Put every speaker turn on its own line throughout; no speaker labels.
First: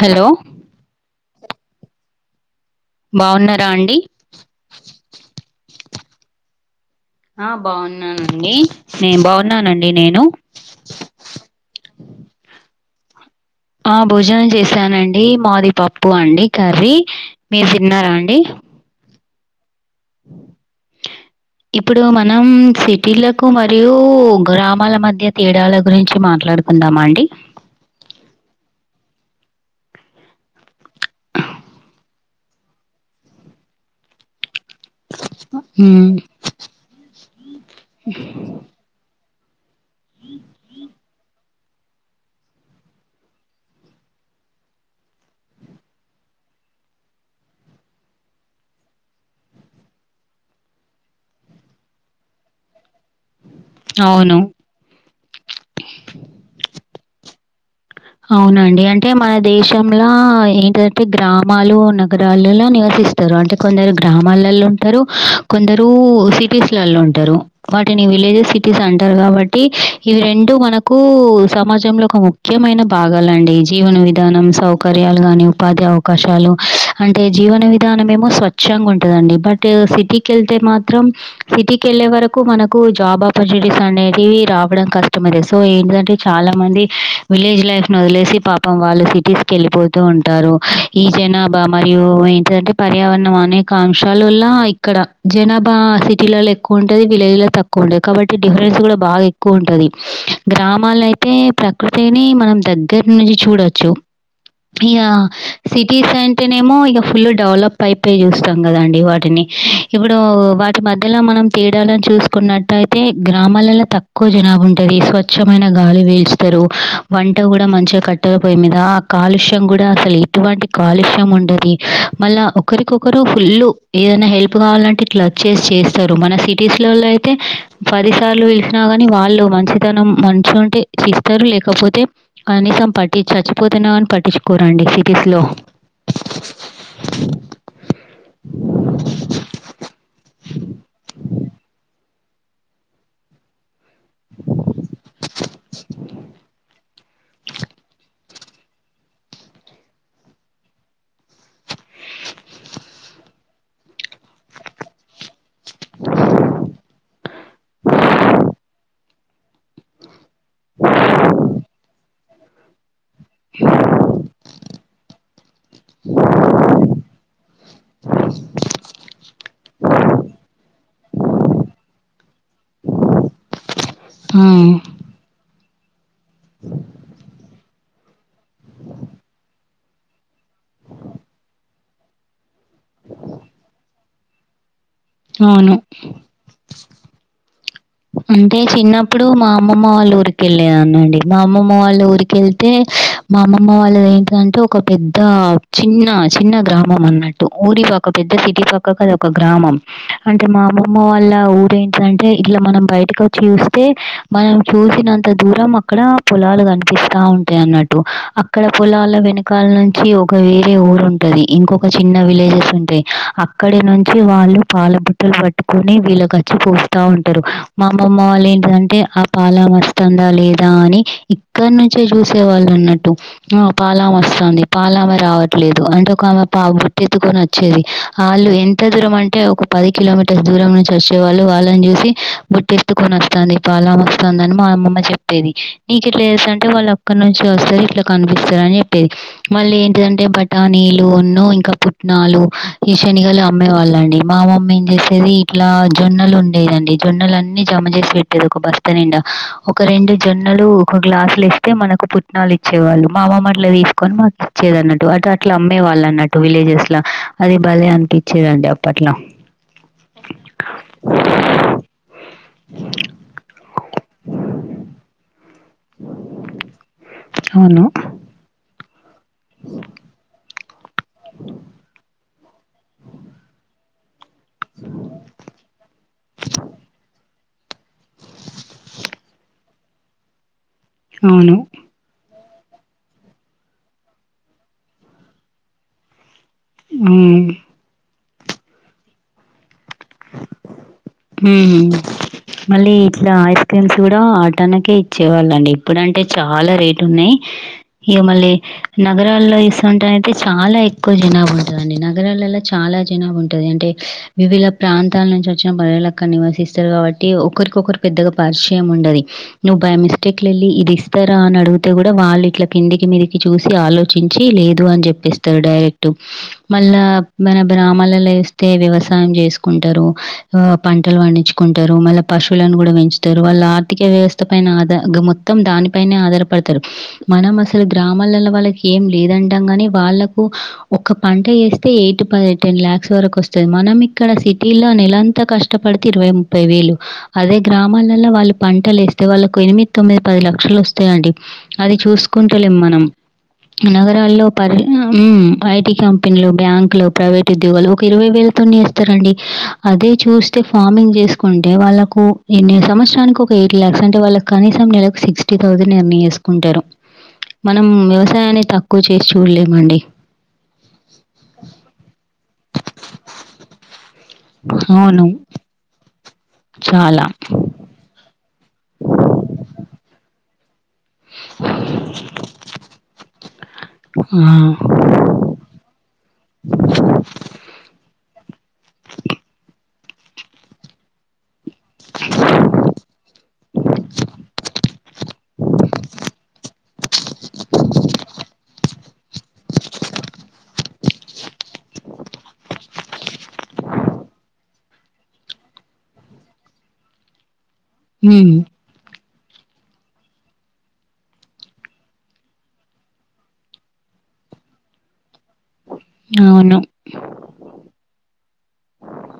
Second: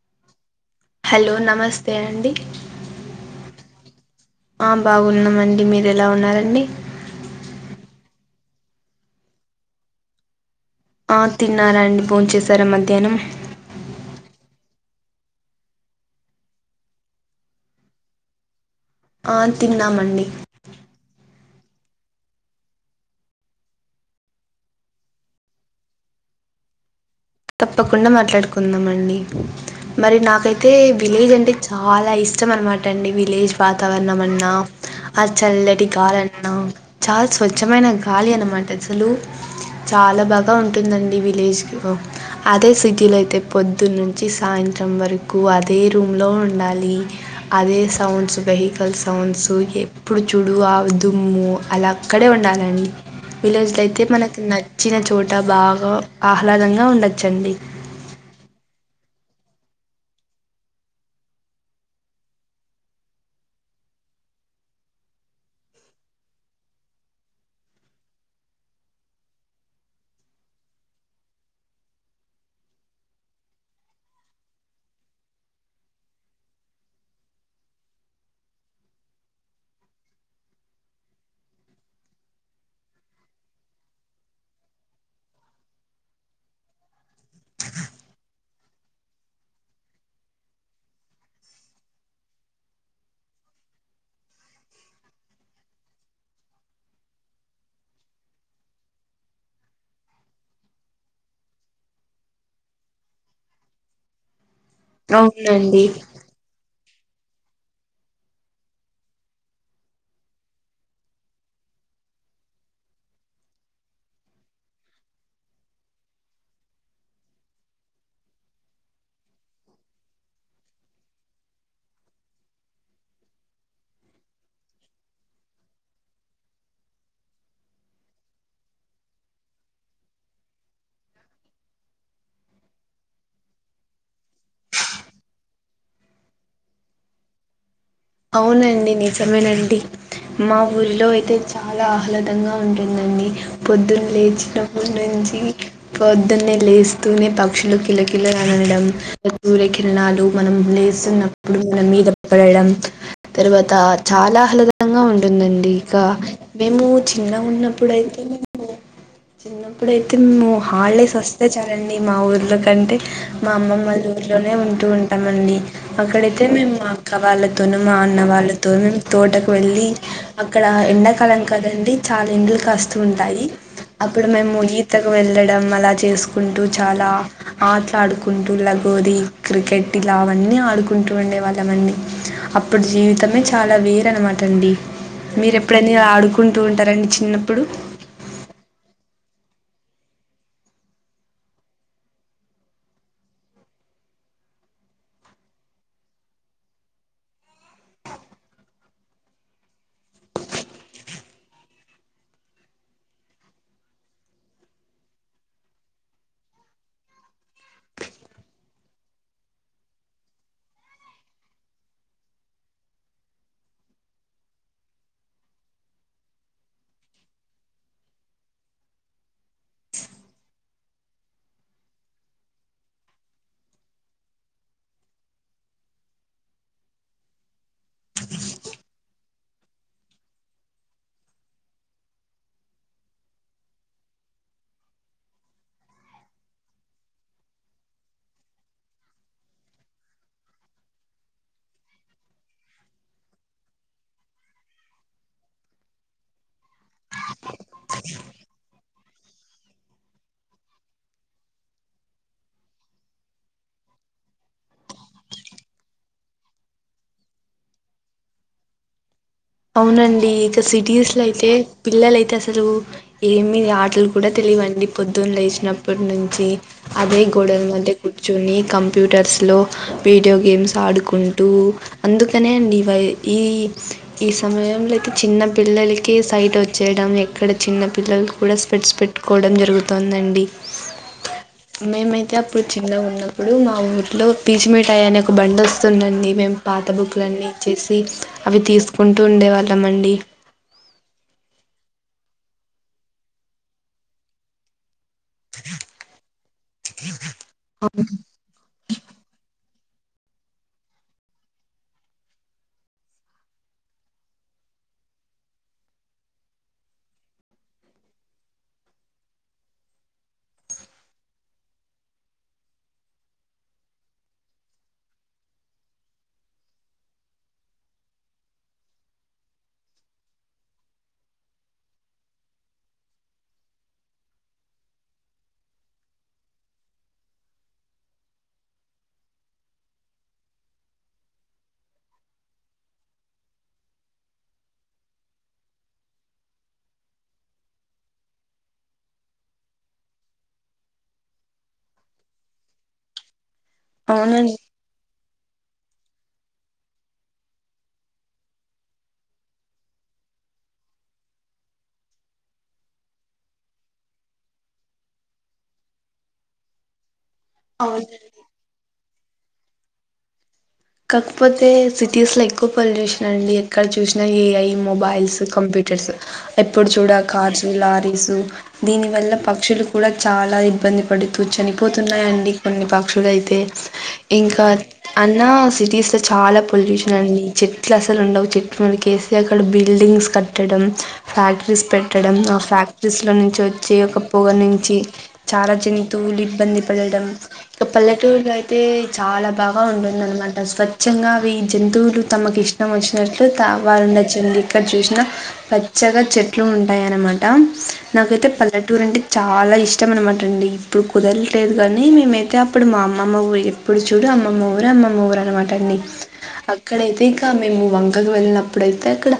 Hello
లో నమస్తే అండి
బావున్నారా అండి?
ఆ బావున్నామండి మీరు ఎలా ఉన్నారండి?
ఆ బావున్నానండి నే బావున్నానండి నేను
తేనం
సానండి మాది పప్పు అండి కర్రీ మీరు తిన్నార అండి?
ఆ తిన్నామండి
ఇప్పుడు మనం సిటీలకు, మరియు గ్రామాల మధ్య తేడాల గురించి మాట్లాడు కుందామాండి
తప్పకుండా మాట్లాడుకుందామండి. మరి నాకైతే విలేజ్ అంటే చాలా ఇష్టం అనమాట అండి విలేజ్ వాతావరణం అన్నా ఆ చల్లటి
ఉమ్,
గాలి అన్నా చాలా స్వచ్ఛమైన గాలి అనమాట అసలు చాలా బాగా ఉంటుందండి విలేజ్లో అదే సిటీలు అయితే పొద్దున్న నుంచి సాయంత్రం వరకు అదే రూమ్లో ఉండాలి. అదే సౌండ్స్ వెహికల్ సౌండ్స్ ఎప్పుడు చుడు ఆ దుమ్ము అలా అక్కడే ఉండాలండి విలేజ్లు అయితే
అవును
మనకి నచ్చిన చోట బాగా ఆహ్లాదంగా ఉండొచ్చండి.
అవునండి అంటే మన దేశంల ఏంటంటే గ్రామాలు నగరాలులో నివస్ ఇస్తారు అంటే కొందరు గ్రామాలలో ఉంటరు, కొందరు సిటీస్ల ఉంటారు. వాటిని విలేజెస్, సిటీస్ అంటారు కాబట్టి ఇవి రెండు మనకు సమాజంలో ఒక ముఖ్యమైన పాగాలండి జీవన విధానం సౌకర్యాలు గానీ ఉపాధి అవకాశాలు అంటే జీవన విధాన మనేమో స్వచ్ంగా ఉంటదండి బట్ సిటీకి వెళ్తే మాత్రం సిటీకి వెళ్ళే వరకు మనకు జాబ్ ఆపర్చునిటీస్ అనేది రావడం కష్టమది సో ఏంటంటే చాలా మంది విలేజ్ లైఫ్ వదిలేసి పాపం వాళ్ళు సిటీస్కి వెళ్ళిపోతూ ఉంటారు. ఈ జనాభా మరియు ఏంటంటే ప పర్యావరణం అనేక అంశాల వల్ల ఇక్కడ జనాభా సిటీలలో ఎక్కువ ఉంటది. విలేజ్ల తక్కువ ఉం లెక్కపేట్టి డిఫరెన్స్ కూడా బాగా ఎక్కువ ఉంటది. గ్రామాల్లో అయితే ప్రకృతిని మనం దగ్గర నుంచి చూడొచ్చు యా ఇక
అవునండి
సిటీస్ అంటేనేమో ఇక ఫుల్ డెవలప్ అయిపోయి చూస్తాం కదండి వాటిని ఇప్పుడు వాటి మధ్యలా మనం తీడాలని చూసుకున్నట్ అయితే గ్రామాలలో తక్కువ జనాభు ఉంటుది స్వచ్ఛమైన గాలి వేల్చతారు వం ట కూడా మంచిగా కట్టెలపోయి మీద ఆ కాలుష్యం కూడా అసలు ఎటువంటి కాలుష్యం ఉండది మళ్ళీ ఇలా ఒకరికొకరు ఫుల్ ఏదైనా హెల్ప్ కావాలంటే ఇట్లా చేసి చేస్తారు మన సిటీస్ లోల అయితే పదిసార్లు పలిసినా కాని వాళ్ళు మంచితనం మంచు అంటే చేస్తారు లేకపోతే కనీసం పట్టి చచ్చిపోతేన్నా అని పట్టించుకోరండి సిటీస్ లో
అవునండి నిజమేనండి మా ఊరిలో అయితే చాలా ఆహ్లాదంగా ఉంటుందండి. పొద్దున్న లేచినప్పుటి నుంచి పొద్దున్నే లేస్తూనే పక్షులు కిలకిల అనడం సూర్యకిరణాలు మనం లేస్తున్నప్పుడు మన మీద పడడం. తర్వాత చాలా ఆహ్లాదంగా ఉంటుందండి. ఇక మేము చిన్నగా ఉన్నప్పుడుయితే చిన్నప్పుడే తిమ్ము హాలిడేస్ వస్తే చాలండి మా ఊర్లో కంటే మా అమ్మమ్ వాళ్ళ ఊర్లోనే ఉంటూ ఉం పెట్టమండి అక్కడైతే మేము అక్క వాళ్ళ అన్న వాళ్ళతో మేం తోటకు వెళ్ళి అక్కడ ఎండాకాలం కదండి చాలా ఎండలు కాస్తు ఉంటాయి అప్పుడు మేము
ఉమ్,
ఈతకు వెళ్లడం అలా చేస్ కుంటూ చాలా ఆ ఆడుకుంటూ లాగోరి క్రికెట్ ఇలా అవన్నీ ఆడుకుంటూ ఉండేవాళ్ళమండి అప్పుడు జీవితమే చాలా వేర అనమాటండి మీరు
అవును
ఎప్పుడని ఆడుకుంటూ ఉంటార అండి చిన్నప్పుడు
అంటే చిన్నప్పుడు మా అమ్మమ్మ వాళ్ళు ఊరికి వెళ్ళేదాన్ని అండి మా అమ్మమ్మ వాళ్ళ ఊరికి వెళ్తే మా అమ్మమ్మ వాళ్ళది ఏంటంటే ఒక పెద్ద చిన్న చిన్న గ్రామం అన్నట్టు ఊరి ఒక పెద్ద సిటీ పక్క అద ఒక గ్రామం అంటే మా అమ్మమ్మ వాళ్ళ ఊరేంటంటే ఇలా మనం బయటకు వచ్చి చూస్తే మనం చూసినంత దూరం అక్కడ పొలాలు కనిపిస్తా ఉం అన్నట్టు అక్కడ పొలాల వెనకాల నుంచి ఒక వేరే ఊరుంటది ఇంకొక చిన్న విలే అక్కడి నుంచి వాళ్ళు పాల బుట్టలు పట్టుకొని వీళ్ళకచ్చి పూస్తా ఉన్ మా అమ్మమ్మ వాళ్ళు ఏంటంటే ఆ పాల వస్తాందా లేదా అని ఇక్కనుంచే చూ చూసేవాళ్ళు ఉన్నట్టు ఆ పాలామె వస్తాంది పాల ఆమె రావట్లేదు అంటే ఒక ఆమె పా బుట్ట ఎత్తుకు వచ్చేది వాళ్ళు ఎంత దూరం అంటే ఒక పది కిలోమీటర్స్ దూరం నుంచి వచ్చే వాళ్ళు వాళ్ళని చూసి బుట్టి ఎత్తుకొని వస్తాంది పాలామె వస్తాంది అని మా అమ్మమ్మ చెప్పేది నీకిట్లా చేస్తాంటే వాళ్ళక్క వస్తది ఇట్లా కనిపిస్తారని చెప్పేది మళ్ళీ ఏంటిదంటే బటానీలున్ను ఇంకా పుట్న నాలుగు ఈ శనిగలు అమ్మే వాళ్ళ అండి మా మమ్మీ ఏం జేసేది ఇట్లా జొన్నలు ఉండేదండి జొన్నలు అన్నీ జమ చేసి పెట్టేది ఒక బస్తా నిండా ఒక రెండు జొన్నలు ఒక గ్లాసులు ఇస్తే మనకు పుట్నాలు ఇచ్చేవాళ్ళు మా అమ్మమ్మ అట్ల తీసుకొని ఇచ్చేది అన్నట్టు అట అట్లా అమ్మే వాళ్ళు అన్నట్టు విలేజెస్ లా అది భలే అనిపించేదండి అప్పట్లా
అవునండి ఇక సిటీస్ లో అయితే పిల్లలయితే అసలు ఏమి ఆటలు కూడా తెలు వండి పొద్దున్న లేచినప్పు నుంచి అదే గోడల
అవును.
మధ్య కూర్చొని కం కంప్యూటర్స్లో వీడియో గేమ్స్ ఆడుకుంటూ అందుకనే అండి ఈ ఈ సమయంలో అయితే చిన్న పిల్లలకి సైట్ వచ్చేయడం ఎక్కడ చిన్న పిల్లలు కూడా స్పెట్స్ పెట్టుకోవడం జరుగుతొందండి
అవును.
మేమైతే ఇప్పుడు చిన్నగ ఉన్నప్పుడు మా ఊరిలో పీచు మిఠాయ్ అనే ఒక బండి వస్తుందండి మేము పాత బుక్కులు అన్నీ
హ్మ్.
ఇచ్చేసి అవి తీసుకుంటూ ఉండేవాళ్ళం అండి
హుమ్ మళ్ళీ ఇట్లా ఐస్ క్రీమ్స్ కూడా ఆటాన్నకే ఇ వచ్చేవాళ్ళండి ఇప్పుడు అంటే చాలా రేట్ ఉన్నయ్ ఇగ మళ్ళీ నగరాల్లో ఇస్ అంటా అయితే చాలా ఎక్కువ జనాభా ఉంటది అండి నగరాలలో చాలా జనాభా ఉంటది అంటే వివిధ ప్రాంతాల నుంచి వచ్చిన బజలకు అక్కడ నివసిస్తారు కాబట్టి ఒకరికొకరు పెద్దగా పరిచయం ఉండది నువ్వు బై మిస్టేక్ లో ఎళ్ళి ఇది ఇస్తారా అని అడిగితే కూడా వాళ్ళు ఇట్లా కిందికి మీదికి చూసి ఆలోచించి లేదు అని జెప్పేస్తారు డైరెక్ట్ మళ్ళా మన బ్రామాలలో ఏస్తే వ్యవసాయం చేసుకుంటరు పంటలు పండించుకుంటరు మళ్ళ పశువులను కూడా పెంచుతారు వాళ్ళ ఆర్థిక వ్యవస్థ పైన ఆద గ మొత్తం దాన్ ద పైనే ఆధారపడతారు మనం అసలు గ్రామాలల్లో వాళ్ళకి ఏం లేదంటాం గాని వాళ్ళకు ఒక్క పంట ఏస్తే ఎయిట్ పది టెన్ లాక్స్ వరకు వస్తుంది మనం ఇక్కడ సిటీలో నెలంత కష్ కష్టపడితే ఇరవై ముప్పై వేలు అదే గ్రామాలల్లో వాళ్ళు పంటలు ఏస్తే వాళ్ళకు ఎనిమిది తొమ్మిది పది లక్షలు వస్తాయండి అది చూసుకుంటలేం మనం నగరాల్లో
అవునండి
పరిన ఉమ్ ఐటి కంపెనీలు బ్యాంకులు ప్రైవేట్ ఉద్యోగాలు ఒక ఇరవై వేలతోనే ఏస్తారండి అదే చూస్ ఫార్మింగ్ చేసుకుంటే వాళ్ళకు ఎన్ని సంవత్సరానికి ఒక ఎయిట్ ల్యాక్స్ అంటే వాళ్ళకి కనీసం నెలకు సిక్స్టీ థౌసండ్ ఎర్న్ చేసుకుంటారు మనం
అవును
వ్యవసాయాన్ని తక్కువ చేసి చూలేమండి
కాక్పోతే సిటీస్లో ఎక్కువ పొల్యూషన్ అండి ఎక్కడ చూసినా ఏఐ
అవును.
మొబైల్స్, కంప్యూ టర్స్ ఎప్పుడు చూడా
చాలా.
కార్స్, లారీస్ దీని వల్ల పక్షులు కూడా చాలా ఇబ్బంది పడుతూ చనిపోతున్నాయండి కొన్ని పక్షులైతే
ఆ!
ఇంకా అన్నా సిటీస్లో చాలా పొల్యూషన్ అండి చెట్లు అసలుండవు చెట్లు మన కేసీఆర్ గాడు బి బిల్డింగ్స్ కట్టడం ఫ్యాక్ రీస్ పెట్టడం ఆ ఫ్యాక్టరీస్లో నుంచి వచ్చే ఒక పొగ నుంచి చాలా జంతువులు ఇబ్బ ది పడడం ఇంక పల్లెటూర్లో అయితే చాలా బాగా ఉంటుందన్మ ట స్వచ్ఛంగా అవి జంతువులు తమకిష్టం వచ్చినట్లు త వారు నచ్చింది ఇక్కడ్ చూసిన పచ్చగ చెట్లు ఉంటాయన్నమాట నాకైతే
హ్మ్.
పల్లెటూరంటే చాలా ఇష్టమన్నమాట అండి ఇప్పుడు కుదర్లేదు గానీ మేమైతే అప్పుడు మా అమ్మమ్మ ఊర్ ఎప్పుడు చూడు అమ్మమ్మ ఊర్ అమ్మమ్మ ఊర్ అన్నమాట అండి
అవును.
అక్కడైతే ఇక మేము వంకకు వెళ్ళిన అప్పుడైతే అక్కడ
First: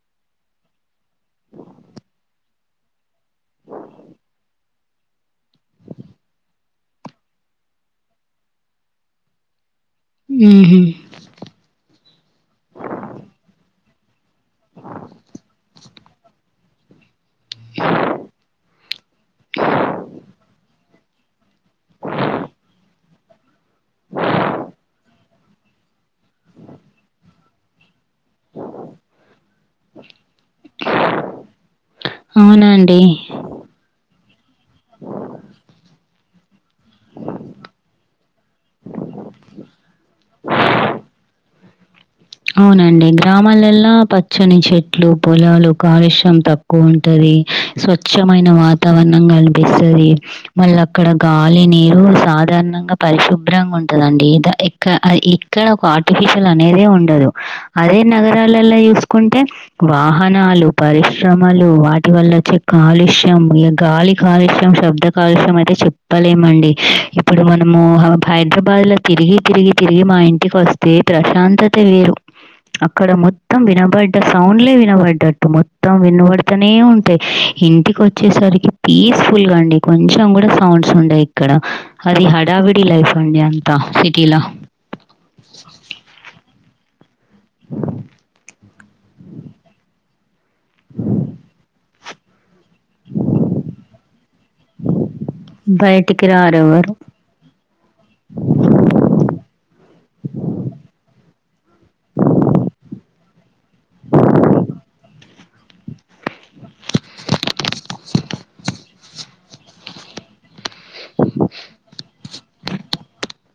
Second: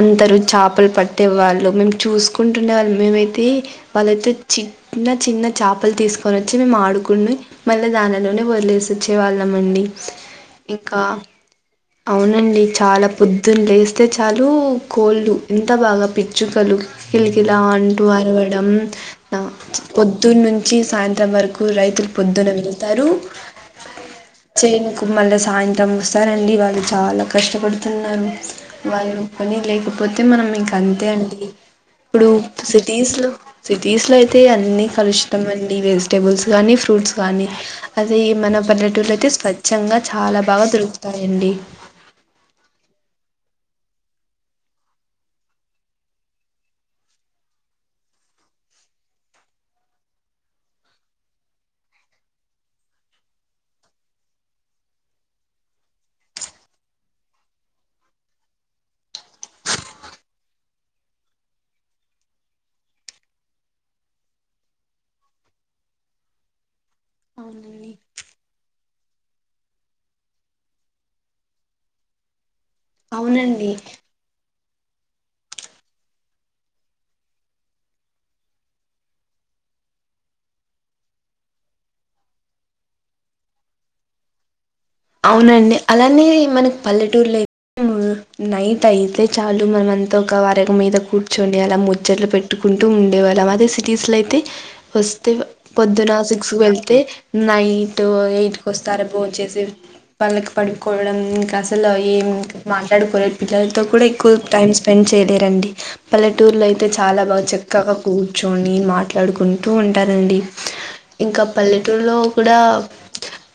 అందరు చాపల్ పట్టే వాళ్ళు మేం చూస్కుంటుండే వాళ్ మేమైతే వాళ్ళైతే చిన్న చిన్న చాపల్ తీస్కోన్ వచ్చి మేం ఆడుకుని మళ్ళీ దానలోనే వదిలే సొచ్చే వాళ్ళమండి.
హుహు.
ఇంకా అవునండి చాలా పొద్దున్ లేస్తే చాలు కోళ్ళు ఇంత బాగా పిచ్చుకలు కిలకిలా అంటూ అరవడం న పొద్దున్నుంచి సాయంత్రం వరకు రైతులు పొద్దున వెల్తారు చేనుకు మళ్ళ సాయంత్రం వస్తారండి వాల్ లు చాలా కష్టపడుతున్నారు వాళ్ళు పని లేకపోతే మనం ఇంక అంతే అండి ఇప్పుడు
అవునా అండి?
సిటీస్లో సిటీస్లో అయితే ఈ అన్నీ కలుషితమండి వెజిటేబుల్స్ గానీ ఫ్రూట్స్ గానీ అదే ఈ మన పల్లెటూర్లైతే స్వచ్ఛంగా చాలా బాగా దొరుకుతాయండి.
గ్రామాలల్ల పచ్చని చెట్లు, పొలాలు, కాలుష్యం తక్కో ఉంటది స్వచ్ చ్చమైన వాతావరణం కనిపిస్తది. మళ్ళ అక్కడ గాలి, నీరు సాధారణంగా ప పరి శుభ్రం గుంటదండి ఇద ఇక్క ఆ ఇక్కడ ఒక ఆర్టిఫిషియల్ అనేదే ఉండదు. అదే నగరాలల్ల చూస్కుంటే వాహనాలు, పరిశ్రమలు వాటి వల్ల చెక్ కాలుష్యం ఇగ గాలి కాలుష్యం, శబ్ద కాలుష్యం అయితే చెప్పలేమండి. ఇప్పుడు మనము
అవునండి
హా హైదరాబాద్ల తిరిగి తిరిగి తిరిగి మా ఇంటికొస్తే ప్రశాంతతే వేరు అక్కడ మొత్తం
అవునండి
వినబడ్డ సౌండ్ డే వినబడ్డట్టు మొత్తం వినబడతనే ఉంటయి ఇంటికొచ్చేసరికి పీస్ఫుల్గా అం డి కొంచం గుడా సౌండ్స్ ఉండయి ఇక్కడ హది హడావిడి లైఫ్ అండి అంత సిటీలా
అవునండి అలానే మనక్ పల్లెటూర్లై నైట్ అయితే చాలు మనమంత ఒక వరగ మీద కూర్చోని అలా ముచ్చట్లు పెట్టుకుంటూ ఉండేవాళ్ళం అదే సిటీస్లో అయితే ఫస్ట్ పొద్దున్న
బయటికి
సిక్స్కు
రారెవరు.
వెళ్తే నై ఎటు పోయి ఈటికొస్తారే భోన్ చేసి పళ్ళకి పడుకోవడం ఇం అసల ఏం మాట్లాడుకోలేర్ పిల్లల్తో కూడా ఎక్కువ టైం స్పెండ్ చేయలేరండి పల్లెటూర్ లో అయితే చాలా బాగా చక్కగ కూర్చోని మాట్లాడుకుంటూ ఉంటారండి. ఇంకా పల్లెటూర్లో కూడా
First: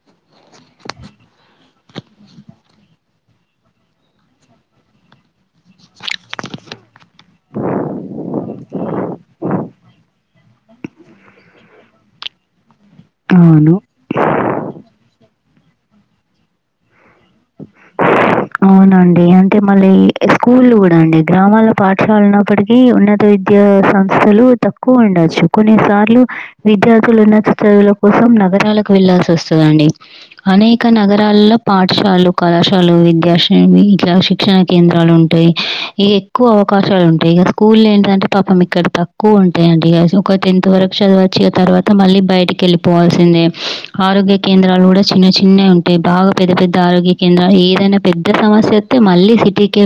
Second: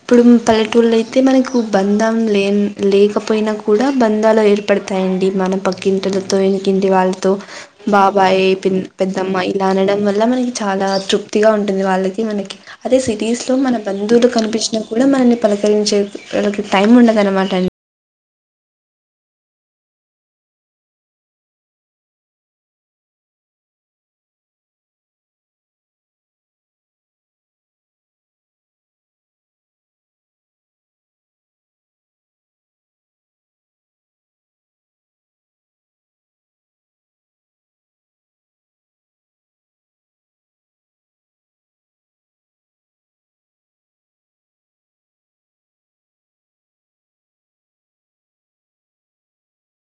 ఇప్పుడు పల్లెటూర్లై తే మనకు బంధం లేన్ లేకపోయినా కూడా బంధాలు ఏర్పడతాయండి మన పక్కింటి వాళ్ళతో ఎన్కింటి వాళ్ళతో బాబాయ్, పిన్ పెద్దమ్మ ఇలా అనడం వల్ల మనకి చాలా తృప్తిగా ఉంటుంది వాళ్ళకి మనకి అదే సిటీస్లో మన
అవును.
బంధువులు కనిపిచ్చిన కూడా మనల్ని పలకరించే వాళ్లకి టైమ్ ఉండదన్నమాట అం
డి అంటే మళ్ళీ స్కూళ్లు గుడా అండి గ్రామల్లో పాఠశాల ఉన్నప్పటికీ ఉన్నత విద్యా సంస్ లో తక్కువ ఉండొచ్చు కొన్ని సార్లు విద్యార్థులు ఉన్నత చదువుల కోసం నగరాలకు వెళ్ళ వస్తుందండి అనేక నగరాల్లో పాఠశాలలు కళాశాల విద్యాశ్రవి ఇలా శిక్షణ కేంద్రాలు ఉంటాయి ఇక ఎక్కువ అవకాశాలు ఉంటాయి ఇక స్కూల్ ఏంటంటే పాపం ఇక్కడ తక్కువ ఉంటాయిండి ఒక టెన్త్ వరకు చదివ వచ్చి తర్వాత మళ్ళీ బయటికి వెళ్ళిపోవల్సిందే ఆరోగ్య కేంద్రాలు కూడా చిన్న చిన్నవి ఉంటాయి బాగా పెద్ద పెద్ద ఆరోగ్య కేంద్రాలు ఏదైనా పెద్ద సమస్య మళ్లి సిటీకి